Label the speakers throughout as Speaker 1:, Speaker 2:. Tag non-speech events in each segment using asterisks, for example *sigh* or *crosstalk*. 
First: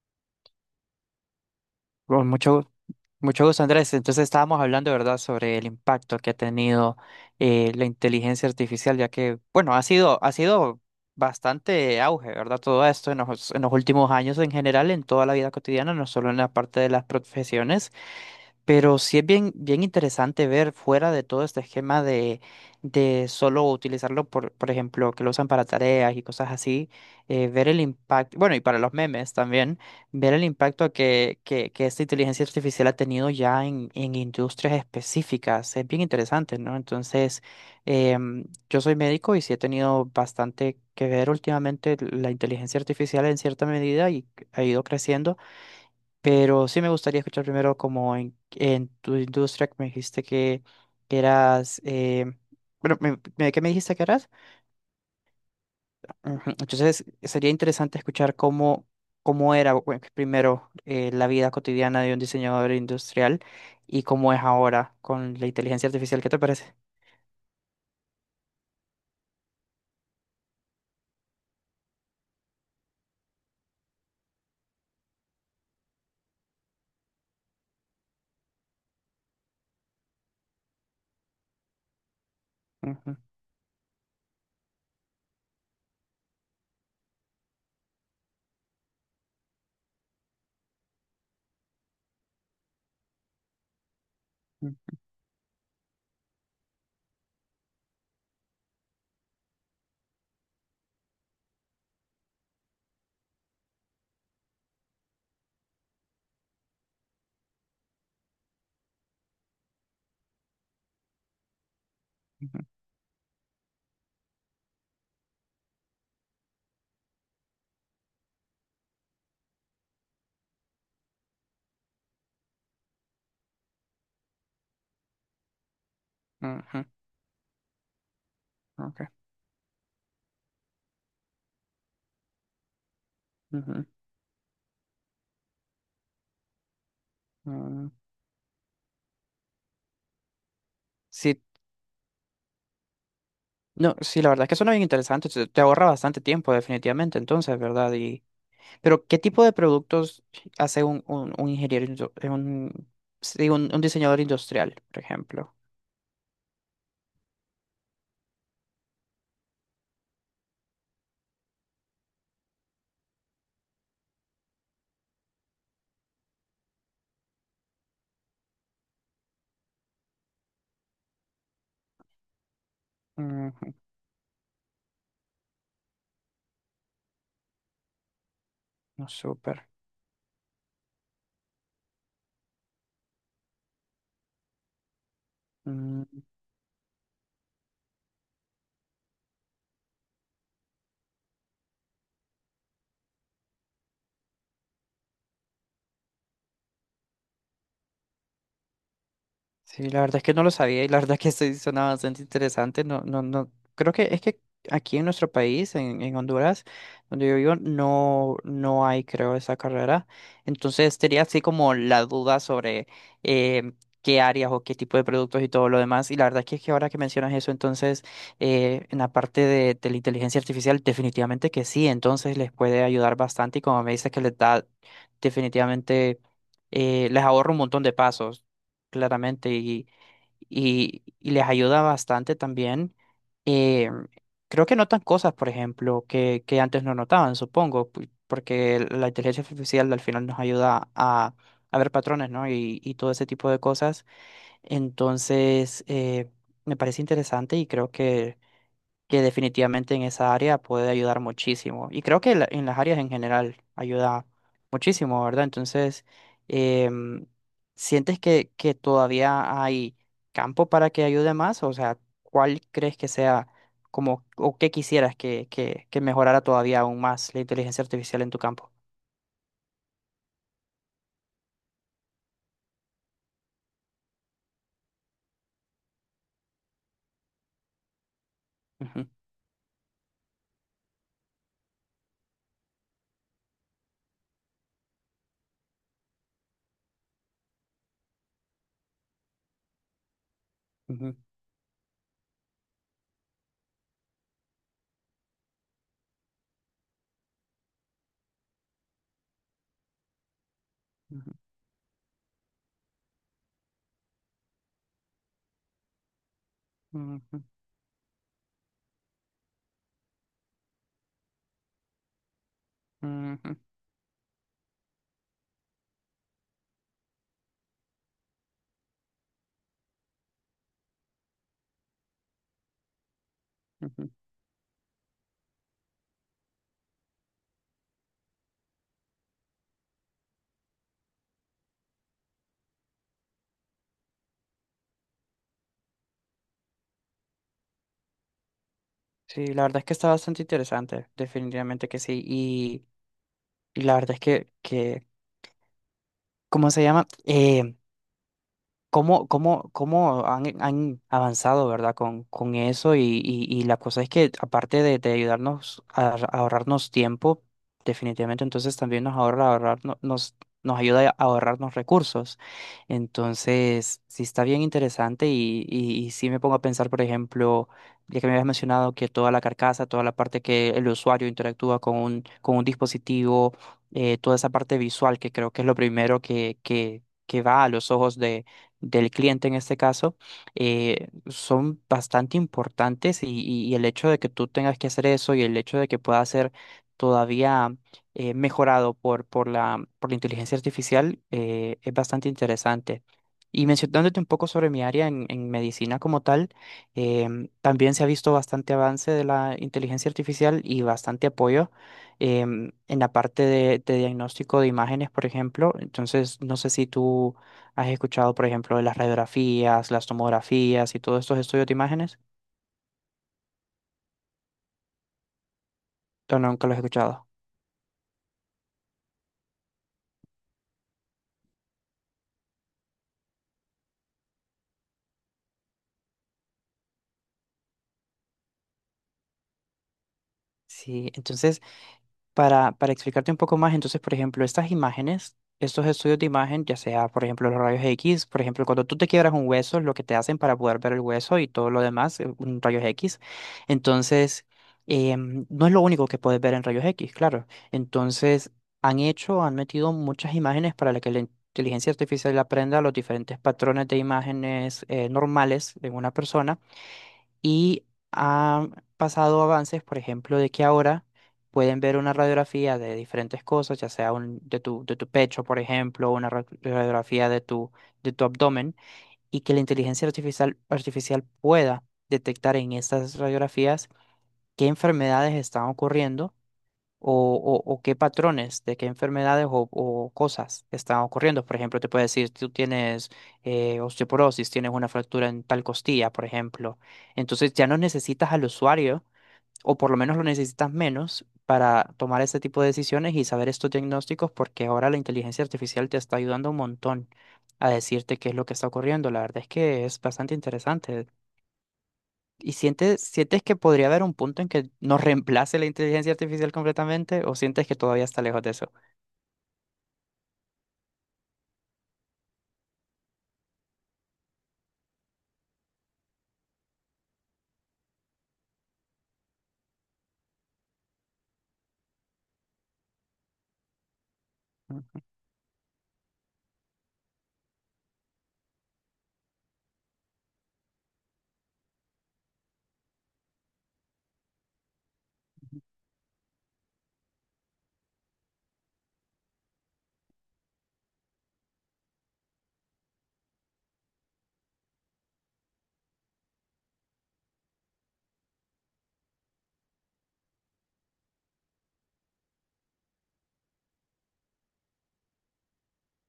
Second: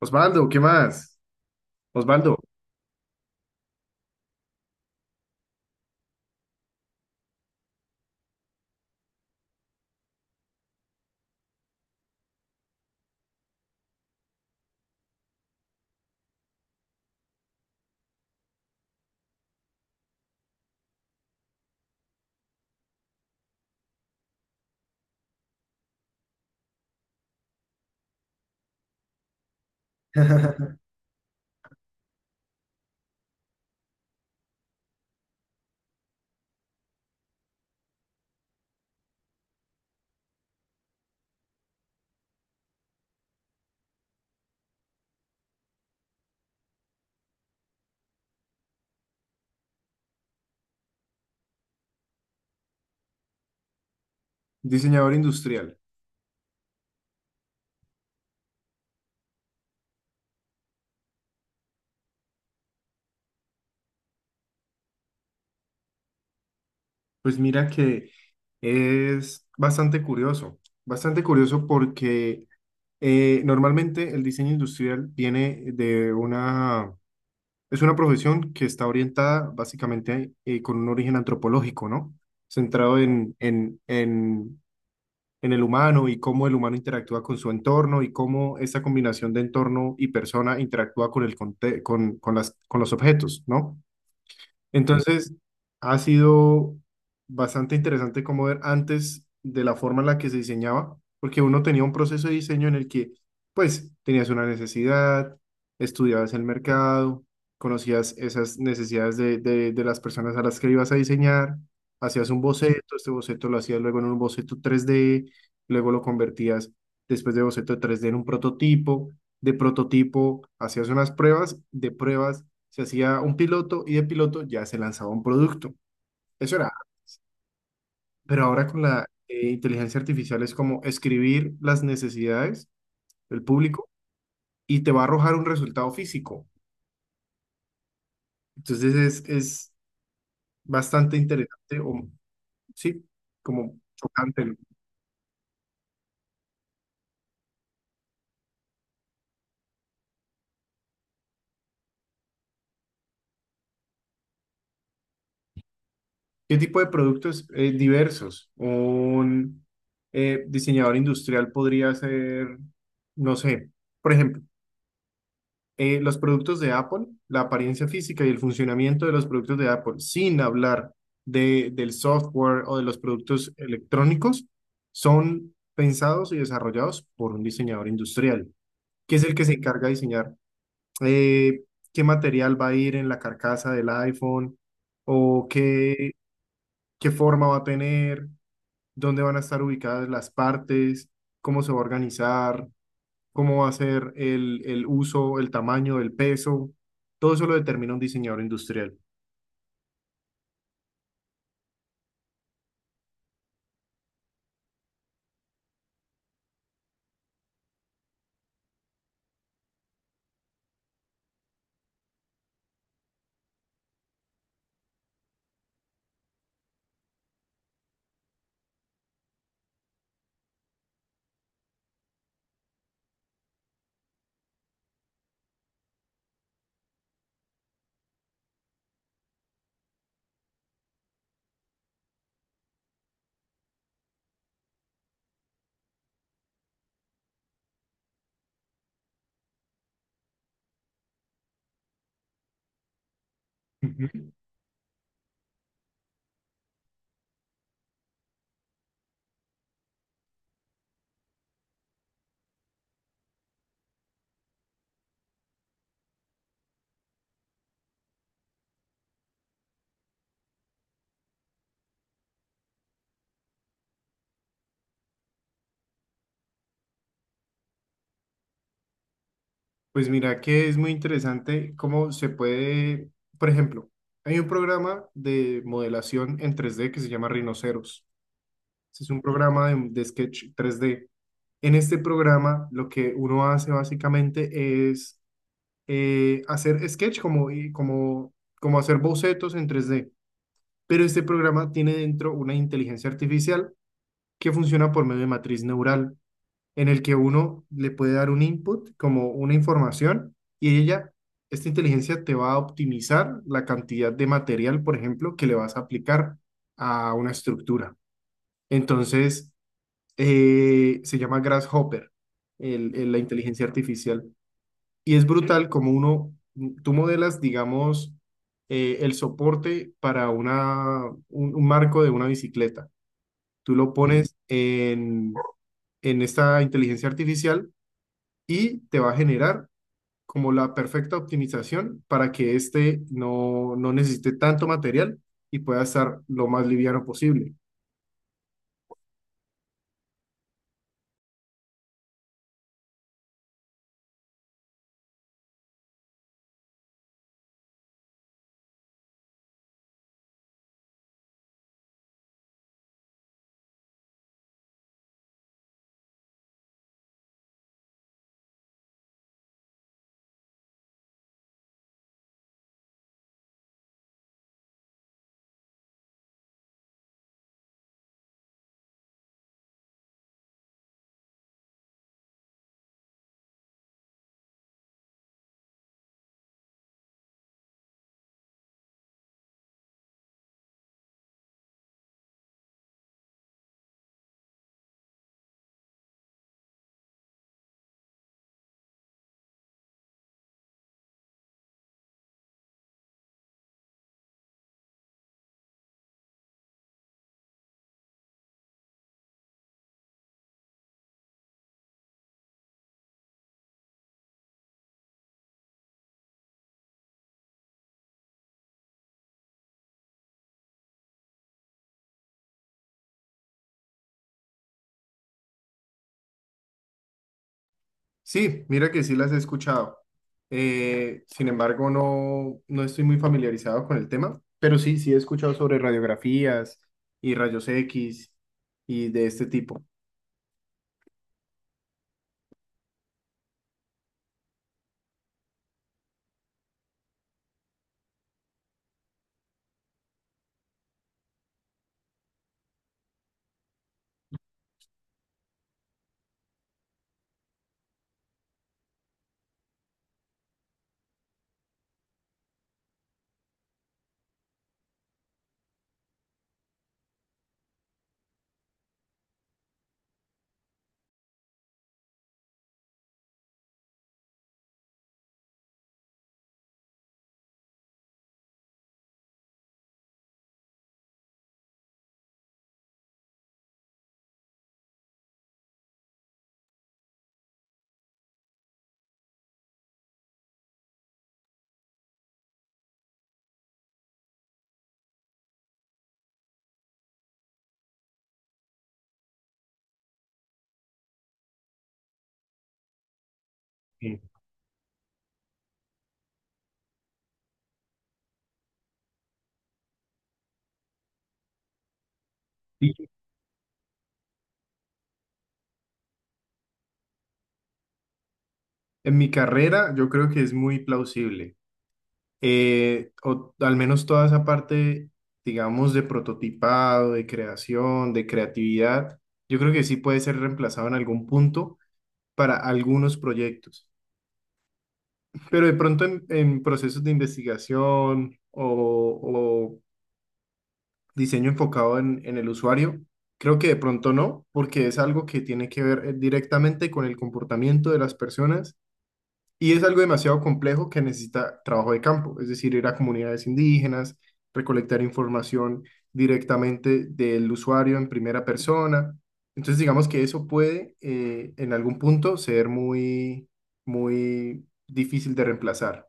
Speaker 1: Osvaldo, ¿qué más?
Speaker 2: Con
Speaker 1: Osvaldo,
Speaker 2: mucho, mucho gusto, Andrés. Entonces estábamos hablando, ¿verdad?, sobre el impacto que ha tenido la inteligencia artificial, ya que, bueno, ha sido bastante auge, ¿verdad? Todo esto en en los últimos años en general, en toda la vida cotidiana, no solo en la parte de las profesiones. Pero sí es bien, bien interesante ver fuera de todo este esquema de solo utilizarlo, por ejemplo, que lo usan para tareas y cosas así, ver el impacto, bueno, y para los memes también, ver el impacto
Speaker 1: *laughs*
Speaker 2: que esta inteligencia artificial ha tenido ya en industrias específicas. Es bien interesante, ¿no? Entonces, em, yo soy médico y sí he tenido bastante que ver últimamente la inteligencia artificial en cierta medida y ha ido creciendo, pero sí me gustaría escuchar primero como en tu industria que me dijiste que eras, bueno, ¿qué me dijiste que eras?
Speaker 1: diseñador industrial.
Speaker 2: Ujú. Entonces sería interesante escuchar cómo, cómo era, bueno, primero la vida cotidiana de un diseñador industrial y cómo es ahora con la inteligencia artificial. ¿Qué te parece?
Speaker 1: Pues mira que es bastante curioso porque normalmente el diseño industrial viene es una profesión que está orientada básicamente, con un origen antropológico, ¿no? Centrado
Speaker 2: Ujú,
Speaker 1: en el humano y cómo el humano interactúa con su entorno y cómo esa combinación de entorno y persona interactúa con con, con los objetos, ¿no?
Speaker 2: ujú,
Speaker 1: Entonces, ha sido bastante interesante como ver antes de la forma en la que se diseñaba, porque uno tenía un proceso de diseño en el que, pues, tenías una necesidad, estudiabas el mercado, conocías esas necesidades de las personas a las que ibas a diseñar, hacías un boceto, este boceto lo hacías luego en un boceto 3D, luego lo convertías, después de boceto 3D, en un prototipo, de prototipo hacías unas pruebas, de pruebas se hacía un piloto y de piloto ya se lanzaba un producto. Eso era.
Speaker 2: ujú,
Speaker 1: Pero ahora con
Speaker 2: ujú, ok,
Speaker 1: la, inteligencia artificial, es como escribir las necesidades del
Speaker 2: ujú.
Speaker 1: público y te va a arrojar un resultado físico.
Speaker 2: mm.
Speaker 1: Entonces es bastante
Speaker 2: Sí,
Speaker 1: interesante o sí, como
Speaker 2: no, sí, la verdad
Speaker 1: chocante,
Speaker 2: es
Speaker 1: ¿no?
Speaker 2: que suena bien interesante, te ahorra bastante tiempo definitivamente entonces, ¿verdad? Pero ¿qué tipo de productos hace un ingeniero, un diseñador industrial, por ejemplo?
Speaker 1: ¿Qué tipo de productos? Diversos. Un, diseñador industrial podría ser, no sé, por ejemplo, los productos de Apple, la apariencia física y el funcionamiento de los productos de Apple, sin hablar de, del software o de los productos
Speaker 2: Ujú.
Speaker 1: electrónicos, son pensados y desarrollados por un diseñador industrial,
Speaker 2: No,
Speaker 1: que es el que se
Speaker 2: súper.
Speaker 1: encarga de diseñar, eh, qué material va a ir en la carcasa del iPhone o
Speaker 2: Mm.
Speaker 1: qué, qué forma va a tener, dónde van a estar ubicadas las partes, cómo se va a organizar, cómo va a ser el uso, el tamaño, el peso, todo eso lo determina un diseñador industrial.
Speaker 2: Sí, la verdad es que no lo sabía y la verdad que sí suena bastante interesante. No, no, no. Creo que es que aquí en nuestro país, en Honduras, donde yo vivo, no, no hay, creo, esa carrera. Entonces tenía así como la duda sobre eh, qué áreas o qué tipo de productos y todo lo demás. Y la verdad que es que ahora que mencionas eso, entonces en la parte de la inteligencia artificial, definitivamente que sí. Entonces les puede ayudar bastante, y como me dices que les da definitivamente les ahorra un montón de pasos claramente, y, y les ayuda bastante también. Eh, Creo que notan cosas, por ejemplo, que antes no notaban, supongo, porque la inteligencia artificial al final nos ayuda a ver patrones, ¿no? Y todo ese tipo de cosas.
Speaker 1: Ujú.
Speaker 2: Entonces, me parece interesante y creo que definitivamente en esa área puede ayudar muchísimo. Y creo que en las áreas en general ayuda muchísimo, ¿verdad? Entonces, em, ¿sientes que todavía hay campo para que ayude más? O sea, ¿cuál crees que sea como, o qué quisieras que mejorara todavía aún más la inteligencia artificial en tu campo?
Speaker 1: Pues mira que es muy interesante cómo se puede, por ejemplo, hay un programa de modelación en 3D que se llama Rhinoceros. Este
Speaker 2: Ujú,
Speaker 1: es un programa de sketch 3D. En este programa lo que uno hace básicamente es, hacer sketch como, y como, como hacer bocetos en 3D, pero
Speaker 2: ujú,
Speaker 1: este programa tiene dentro una inteligencia artificial que funciona por medio de matriz neural, en el que uno le puede dar un input, como una información, y ella,
Speaker 2: ujú,
Speaker 1: esta inteligencia te va a optimizar la cantidad de material, por ejemplo, que le vas a aplicar a una
Speaker 2: ujú,
Speaker 1: estructura. Entonces, se llama Grasshopper, la
Speaker 2: ujú,
Speaker 1: inteligencia artificial. Y es brutal como uno, tú modelas, digamos, el soporte para una, un marco de una bicicleta. Tú lo
Speaker 2: ujú.
Speaker 1: pones en esta inteligencia artificial y te va a generar como la perfecta optimización para que éste no, no necesite tanto material y pueda estar lo más liviano posible.
Speaker 2: Sí, la verdad es que está bastante interesante, definitivamente que sí. Y la verdad es que ¿cómo se llama? Cómo, cómo, cómo han, han avanzado, ¿verdad? Con eso y la cosa es que aparte de ayudarnos a, a ahorrarnos tiempo, definitivamente entonces también nos ahorra ahorrar, nos, nos ayuda a ahorrarnos recursos. Entonces, sí está bien interesante y sí me pongo a pensar, por ejemplo, ya que me habías mencionado que toda la carcasa, toda la parte que el usuario interactúa con con un dispositivo, toda esa parte visual que creo que es lo primero que va a los ojos del cliente en este caso, son bastante importantes y, y el hecho de que tú tengas que hacer eso y el hecho de que pueda ser todavía mejorado por, por la inteligencia artificial, es bastante interesante. Y mencionándote un poco sobre mi área en medicina como tal, también se ha visto bastante avance de la inteligencia artificial y bastante apoyo en la parte de diagnóstico de imágenes, por ejemplo. Entonces, no sé si tú, ¿has escuchado, por ejemplo, de las radiografías, las tomografías y todos estos estudios de imágenes? ¿O nunca los he escuchado?
Speaker 1: Sí, mira que sí las he escuchado. Sin embargo, no, no estoy muy familiarizado con el tema, pero sí, sí he escuchado sobre radiografías y rayos X y de este tipo.
Speaker 2: Sí, entonces, para explicarte un poco más, entonces, por ejemplo, estas imágenes, estos estudios de imagen, ya sea, por ejemplo, los rayos X, por ejemplo, cuando tú te quiebras un hueso, lo que te hacen para poder ver el hueso y todo lo demás, un rayos X. Entonces, no es lo único que puedes ver en rayos X, claro. Entonces, han hecho, han metido muchas imágenes para la que la inteligencia artificial aprenda los diferentes patrones de imágenes normales de una persona, y han pasado avances, por ejemplo, de que ahora pueden ver una radiografía de diferentes cosas, ya sea un, de tu pecho, por ejemplo, una radiografía de tu abdomen, y que la inteligencia artificial pueda detectar en estas radiografías qué enfermedades están ocurriendo o, o qué patrones de qué enfermedades o cosas están ocurriendo. Por ejemplo, te puede decir, tú tienes osteoporosis, tienes una fractura en tal costilla, por ejemplo. Entonces ya no necesitas al usuario, o por lo menos lo necesitas menos para tomar ese tipo de decisiones y saber estos
Speaker 1: Sí.
Speaker 2: diagnósticos, porque ahora la inteligencia artificial te está ayudando un montón a decirte qué es lo que está ocurriendo. La verdad es que es bastante interesante. ¿Y sientes,
Speaker 1: Y
Speaker 2: sientes que podría haber un punto en que nos reemplace la inteligencia artificial completamente o sientes que todavía está lejos de eso?
Speaker 1: en mi carrera, yo creo que es muy plausible. O al menos toda esa parte, digamos, de prototipado, de creación, de creatividad, yo creo que sí puede ser reemplazado en algún punto para algunos proyectos.
Speaker 2: Mm.
Speaker 1: Pero de pronto en procesos de investigación o diseño enfocado en el usuario, creo que de pronto no, porque es algo que tiene que ver, directamente con el comportamiento de las personas. Y es algo demasiado complejo que necesita trabajo de campo, es decir, ir a comunidades indígenas, recolectar información directamente del usuario en primera persona. Entonces, digamos que eso puede, en algún punto, ser muy, muy difícil de reemplazar.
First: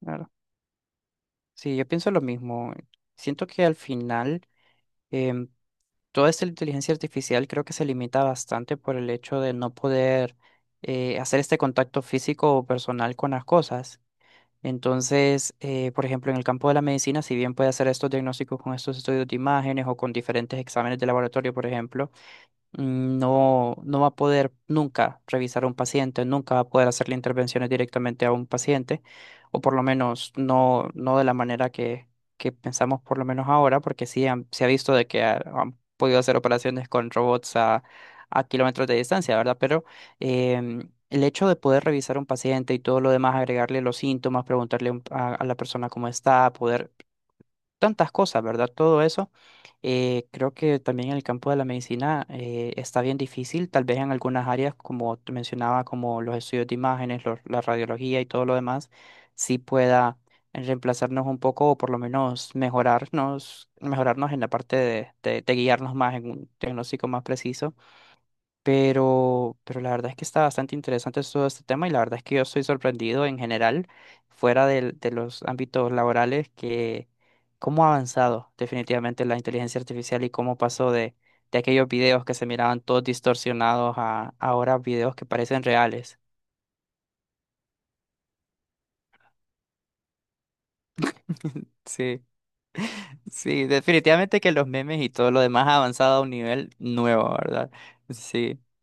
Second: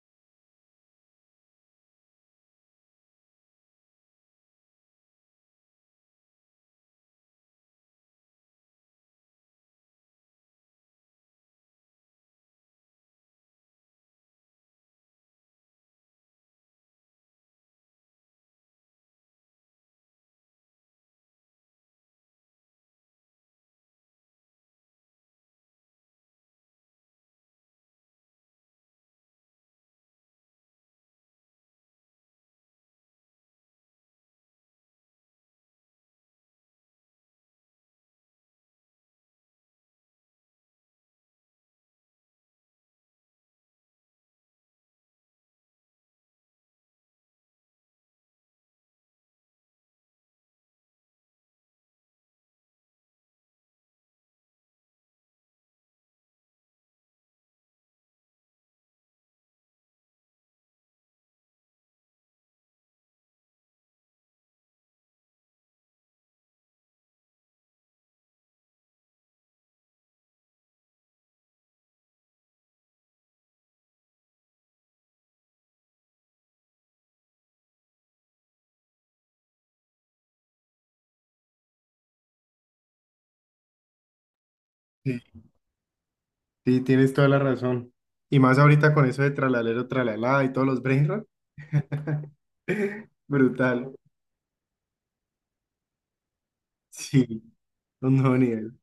Speaker 2: Claro. Sí, yo pienso lo mismo. Siento que al final, em, toda esta inteligencia artificial creo que se limita bastante por el hecho de no poder hacer este contacto físico o personal con las cosas. Entonces, por ejemplo, en el campo de la medicina, si bien puede hacer estos diagnósticos con estos estudios de imágenes o con diferentes exámenes de laboratorio, por ejemplo, no, no va a poder nunca revisar a un paciente, nunca va a poder hacerle intervenciones directamente a un paciente, o por lo menos no, no de la manera que pensamos por lo menos ahora, porque sí se ha visto de que han podido hacer operaciones con robots a kilómetros de distancia, ¿verdad? Pero el hecho de poder revisar a un paciente y todo lo demás, agregarle los síntomas, preguntarle a la persona cómo está, poder tantas cosas, ¿verdad? Todo eso. Creo que también en el campo de la medicina, está bien difícil, tal vez en algunas áreas, como te mencionaba, como los estudios de imágenes, la radiología y todo lo demás, sí pueda reemplazarnos un poco o por lo menos mejorarnos, mejorarnos en la parte de, de guiarnos más en un diagnóstico más preciso. Pero la verdad es que está bastante interesante todo este tema y la verdad es que yo estoy sorprendido en general, fuera de los ámbitos laborales, que cómo ha avanzado definitivamente la inteligencia artificial y cómo pasó de aquellos videos que se miraban todos distorsionados a ahora videos
Speaker 1: Sí,
Speaker 2: que parecen reales.
Speaker 1: sí, tienes toda la razón. Y más ahorita con eso de tralalero, tralalá y todos los brain rot.
Speaker 2: Sí,
Speaker 1: *laughs*
Speaker 2: sí,
Speaker 1: Brutal.
Speaker 2: definitivamente que los memes y todo lo demás ha avanzado a un nivel nuevo,
Speaker 1: Sí,
Speaker 2: ¿verdad?
Speaker 1: un nuevo
Speaker 2: Sí,
Speaker 1: nivel.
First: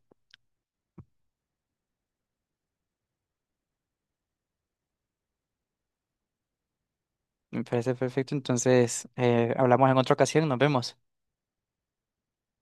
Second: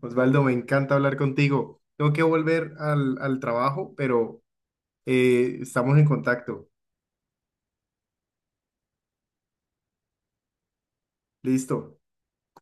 Speaker 1: Osvaldo, me encanta hablar contigo. Tengo que volver al, al trabajo, pero estamos en contacto.
Speaker 2: me parece perfecto. Entonces, hablamos en otra ocasión, nos vemos.
Speaker 1: Listo.